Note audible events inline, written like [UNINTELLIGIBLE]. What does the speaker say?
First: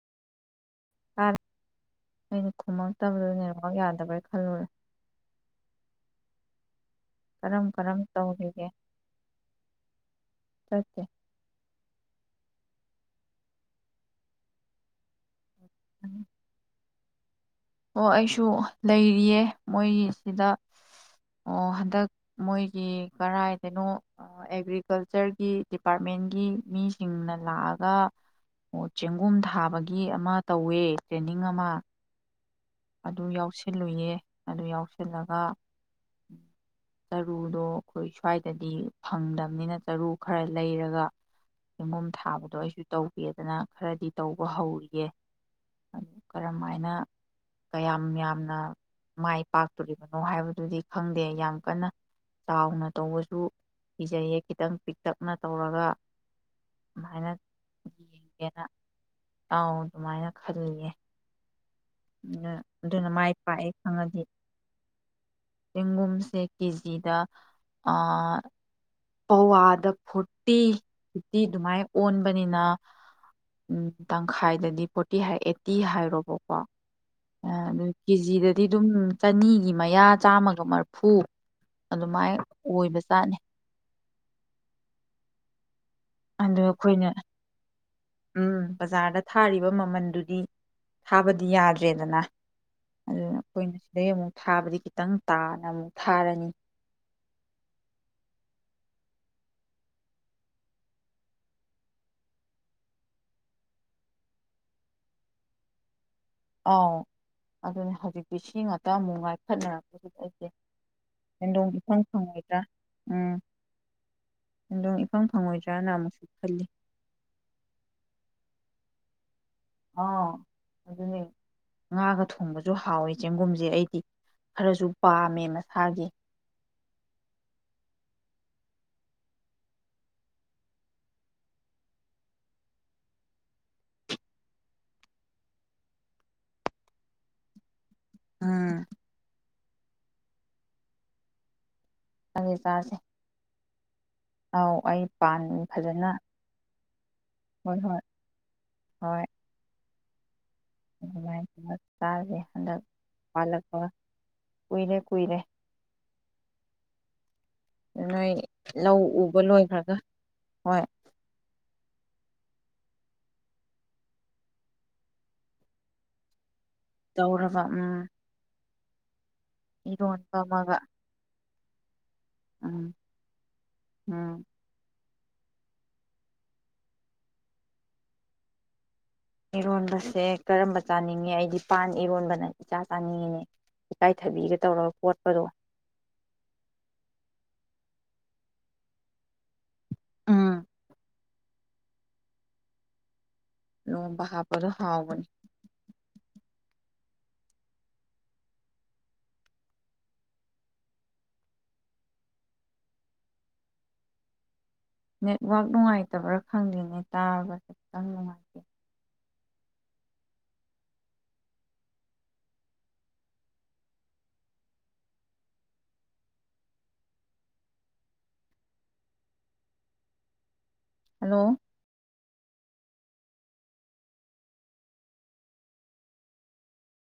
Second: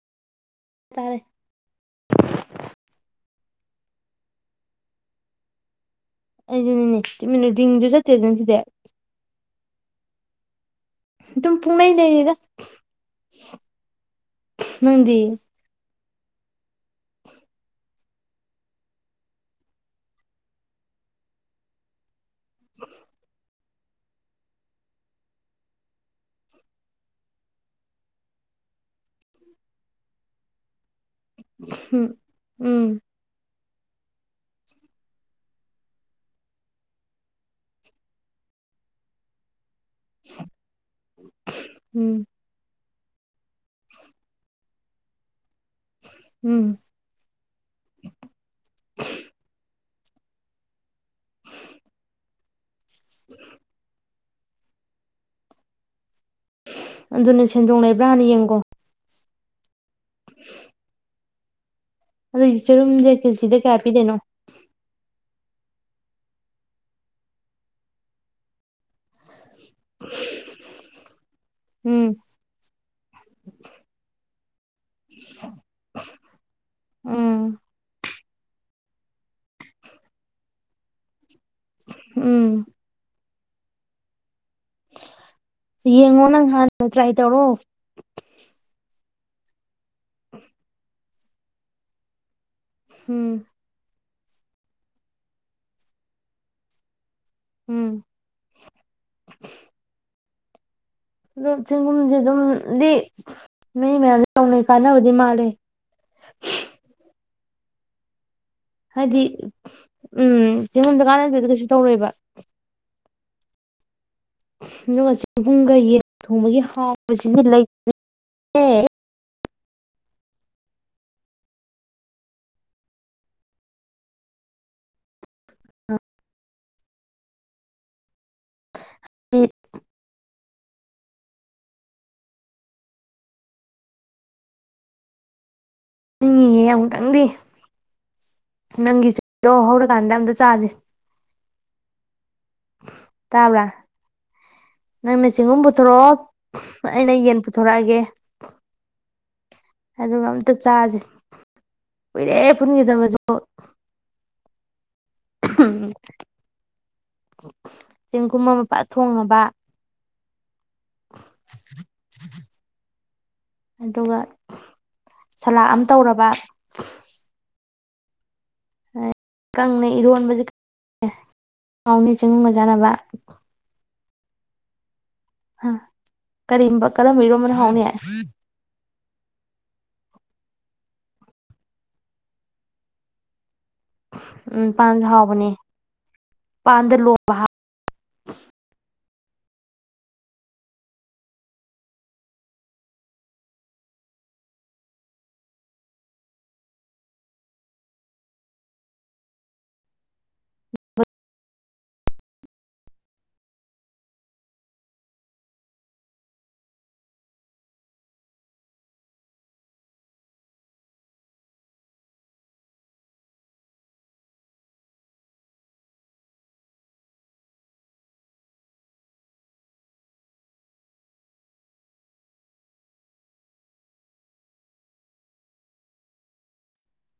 ꯇꯥꯔꯦ ꯑꯩꯅ ꯈꯨꯝꯝꯛꯇꯕꯗꯣꯏꯅꯦ ꯈꯨꯝꯝꯛ ꯌꯥꯗꯕꯣꯏ ꯈꯜꯂꯨꯔꯦ ꯑꯩꯖꯨꯅꯤꯅꯦ ꯇꯨꯃꯤꯟꯅ ꯀꯔꯝ ꯔꯤꯡꯖꯨ ꯀꯔꯝ ꯆꯠꯇꯦꯅꯗꯨꯗꯤ ꯇꯧꯔꯤꯒꯦ ꯆꯠꯇꯦ ꯑꯗꯨꯝ ꯄꯨꯡꯅꯩ ꯂꯩꯔꯤꯗ ꯅꯪꯗꯤ ꯎꯝ [INAUDIBLE] ꯑꯣ ꯑꯩꯁꯨ ꯂꯩꯔꯤꯌꯦ ꯃꯣꯏꯒꯤꯁꯤꯗ ꯑꯣ ꯍꯟꯗꯛ ꯃꯣꯏꯒꯤ ꯀꯔꯥꯏ ꯀꯩꯅꯣ ꯑꯦꯒ꯭ꯔꯤꯀꯜꯆꯔꯒꯤ ꯗꯤꯄꯥꯔꯠꯃꯦꯟꯒꯤ ꯃꯤꯁꯤꯡꯅ ꯂꯥꯛꯑꯒ ꯑꯣ ꯆꯦꯡꯒꯨꯝ ꯊꯥꯕꯒꯤ ꯑꯃ ꯇꯧꯋꯦ ꯇ꯭ꯔꯦꯟꯅꯤꯡ ꯑꯃ ꯎꯝ ꯎꯝ ꯑꯗꯨ ꯌꯥꯎꯁꯤꯟ ꯁꯤꯜꯂꯨꯏꯌꯦ ꯑꯗꯨ ꯌꯥꯎꯁꯜꯂꯒ ꯆꯔꯨꯗꯣ ꯑꯩꯈꯣꯏ ꯁ꯭ꯋꯥꯏꯗꯗꯤ ꯐꯪꯗꯕꯅꯤꯅ ꯆꯔꯨ ꯈꯔ ꯂꯩꯔꯒ ꯆꯦꯉꯒꯨꯝ ꯎꯝ ꯊꯥꯕꯗꯣ ꯑꯩꯁꯨ ꯇꯧꯒꯦꯗꯅ ꯈꯔꯗꯤ ꯇꯧꯕ ꯍꯧꯔꯤꯌꯦ [UNINTELLIGIBLE] ꯎꯝ ꯀꯔꯝꯃꯥꯏꯅ ꯌꯥꯝ ꯌꯥꯝꯅ ꯃꯥꯏ ꯄꯥꯛ ꯇꯣꯔꯤꯕꯅꯣ ꯍꯥꯏꯕꯗꯨꯗꯤ ꯈꯪꯗꯦ ꯌꯥꯝ ꯀꯟꯅ ꯆꯥꯎꯅ ꯇꯧꯕꯁꯨ ꯄꯤꯖꯩꯌꯦ ꯈꯤꯇꯪ ꯄꯤꯛꯇꯞꯅ ꯇꯧꯔꯒ ꯑꯗꯨꯃꯥꯏꯅ ꯑꯗꯨꯅꯤ ꯁꯦꯟꯗꯣꯡ ꯂꯩꯕ꯭ꯔꯥ ꯌꯦꯡꯀꯣ ꯌꯦꯡꯒꯦꯅ [UNINTELLIGIBLE] ꯑꯗꯨꯃꯥꯏꯅ ꯈꯜꯂꯤꯌꯦ ꯑꯗꯨꯒꯤ ꯑꯗꯨꯅ ꯆꯔꯨꯝꯖ ꯃꯥꯏ ꯀꯦꯖꯤꯗ ꯀꯌꯥ ꯄꯤꯗꯣꯏꯅꯣ ꯇꯦꯡꯡꯒꯨꯝꯁꯦ ꯀꯖꯤꯗ ꯄꯋꯥꯗ ꯐꯣꯔꯇꯤ ꯐꯤꯐꯇꯤ ꯑꯗꯨꯃꯥꯏ ꯎꯝ ꯑꯣꯟꯕꯅꯤꯅ ꯎꯪ ꯈꯥꯏꯗꯗꯤ ꯄꯣꯠ ꯐꯇꯤ ꯑꯩꯠꯇꯤ ꯍꯥꯏꯔꯣꯕꯀꯣ ꯎꯝ ꯑꯗꯨ ꯀꯦꯖꯤꯗꯗꯤ ꯑꯗꯨꯝ ꯆꯅꯤꯒꯤ ꯃꯌꯥ ꯆꯥꯝꯃꯒ ꯃꯔꯐꯨ ꯎꯝ ꯑꯗꯨꯃꯥꯏꯅ ꯑꯣꯏꯕ ꯆꯥꯠꯅꯤ ꯌꯦꯡꯉꯣ ꯅꯪ ꯑꯗꯨ ꯍꯥꯟꯅ ꯑꯩꯈꯣꯏꯅ ꯇ꯭ꯔꯥꯏ ꯇꯧꯔꯣ ꯎꯝ ꯕꯖꯥꯔꯗ ꯊꯥꯔꯤꯕ ꯃꯃꯜ ꯃꯝꯟꯗꯨꯗꯤ ꯊꯥꯕꯗꯤ ꯌꯥꯗ꯭ꯔꯦꯗꯅ ꯑꯗꯨꯅ ꯎꯝ ꯑꯩꯈꯣꯌꯅꯥ ꯑꯗꯩ ꯑꯃꯨꯛ ꯊꯥꯕꯗꯤ ꯈꯤꯇꯪ ꯇꯥꯅ ꯑꯃꯨꯛ ꯊꯥꯔꯅꯤ ꯎꯝ ꯂꯨꯞ ꯆꯦꯡꯒꯨꯝꯗꯤ ꯑꯗꯨꯝꯗꯤ ꯃꯤ ꯃꯌꯥꯝ ꯅꯧꯅꯩ ꯀꯥꯟꯅꯕꯗꯤ ꯃꯥꯂꯦ ꯑ ꯑꯗꯨꯅꯦ ꯍꯧꯖꯤ ꯁꯤ ꯉꯥꯛꯇ ꯑꯃꯨꯛ ꯍꯥꯏꯗꯤ ꯉꯥꯏꯈꯠꯅꯔꯛꯄꯁꯤꯗ ꯎꯝ ꯑꯩꯁꯦ ꯆꯦꯡꯒꯨꯝꯗ ꯀꯥꯟꯅꯗ꯭ꯔꯗꯤ ꯀꯩꯁꯨ ꯁꯦꯟꯗꯣꯡ ꯏꯐꯪ ꯐꯪꯉꯣꯏꯗ꯭ꯔꯥ ꯎꯝ ꯑꯗꯨꯝ ꯏꯐꯪ ꯆꯤꯡ ꯄꯨꯡꯒ ꯐꯪꯉꯣꯏꯗ꯭ꯔꯅ ꯌꯦꯟ ꯑꯃꯨꯛꯁꯨ ꯊꯣꯡꯕꯒꯤ ꯈꯜꯂꯤ ꯍꯥꯎꯕꯁꯤꯗꯤ ꯂꯩꯇ [UNINTELLIGIBLE] ꯑꯥꯎ ꯑꯗꯨꯅꯦ ꯉꯥꯒ ꯊꯣꯡꯕꯁꯨ ꯍꯥꯎꯋꯦ ꯆꯦꯡꯒꯨꯝꯁꯦ ꯑꯩꯗꯤ ꯈꯔꯁꯨ ꯄꯥꯝꯃꯦ ꯃꯁꯥꯒꯤ ꯍ [UNINTELLIGIBLE] [UNINTELLIGIBLE] ꯇꯅꯒꯗꯤ ꯎꯝ ꯅꯪꯒꯤ ꯆ ꯍꯧꯔꯀꯥꯟꯗ ꯑꯃꯇꯥ ꯆꯥꯖ [UNINTELLIGIBLE] ꯑꯧ ꯑꯩ ꯅꯪꯅ ꯄꯥꯟ ꯆꯤꯡꯒꯨꯝ ꯐꯖꯅ ꯄꯨꯊꯣꯔꯛꯑꯣ ꯑꯩꯅ ꯌꯦꯟ ꯍꯣꯏ ꯄꯨꯊꯣꯔꯛꯑꯒꯦ ꯍꯣꯏ ꯑꯗꯨꯒ ꯑꯝꯇ ꯆꯥꯁꯦ ꯑꯗꯨ ꯇꯥꯦ ꯀꯨꯏꯔꯦ ꯍꯟꯗꯛ ꯄꯨꯟꯈꯤꯗꯕꯁꯨ ꯄꯂꯛꯄ [INAUDIBLE] ꯀꯨꯏꯔꯦ ꯀꯨꯏꯔꯦ ꯅꯣꯏ ꯆꯦꯡꯒꯨꯝ ꯑꯃꯥ ꯐꯥꯖ ꯂꯧ ꯎꯕ ꯊꯣꯡꯉꯕ ꯂꯣꯏꯈ꯭ꯔꯒ ꯍꯣꯏ ꯑꯗꯨꯒ ꯁꯂꯥꯗ ꯑꯃ ꯇꯧꯔꯕ ꯇꯧꯔꯕ ꯎꯝ ꯀꯪꯅꯥ ꯏꯔꯣꯟꯕ ꯏꯔꯣꯟꯕꯖꯦ ꯑꯃꯒ ꯀꯩ ꯑꯥꯎꯅꯦ [INAUDIBLE] ꯆꯨꯝꯒ ꯆꯥꯟꯅꯕ ꯑꯝ ꯍꯨꯝ ꯀꯔꯤꯝꯕ ꯀꯔꯝꯕ ꯏꯔꯣꯝꯕꯅ ꯍꯥꯎꯅꯤ ꯏꯔꯣꯟꯕꯁꯦ ꯀꯔꯝꯕ ꯆꯥꯅꯤꯡꯉꯦ ꯑꯩꯗꯤ ꯄꯥꯟ ꯏꯔꯣꯟꯕꯅ ꯏꯆꯥ ꯆꯥꯅꯤꯡꯉꯤꯅꯦ ꯏꯀꯥꯏꯊꯕꯤꯒ ꯎꯝ ꯇꯧꯔꯒ ꯄꯥꯟ ꯀꯣꯠꯄꯗꯣ ꯍꯥꯎꯕꯅꯦ ꯄꯥꯟꯗ ꯂꯣꯝꯕ [INAUDIBLE] ꯎꯝ ꯂꯣꯝꯕ ꯍꯥꯥꯄꯗꯨ ꯍꯥꯎꯕꯅꯤ ꯅꯦꯠꯋꯥꯛ ꯅꯨꯡꯉꯥꯏꯇꯕ꯭ꯔꯥ ꯈꯪꯗꯦꯅꯦ ꯇꯥꯔꯕꯁꯨꯦ ꯈꯤꯇꯪ ꯅꯨꯡꯉꯥꯏꯇꯦ ꯍꯜꯂꯣ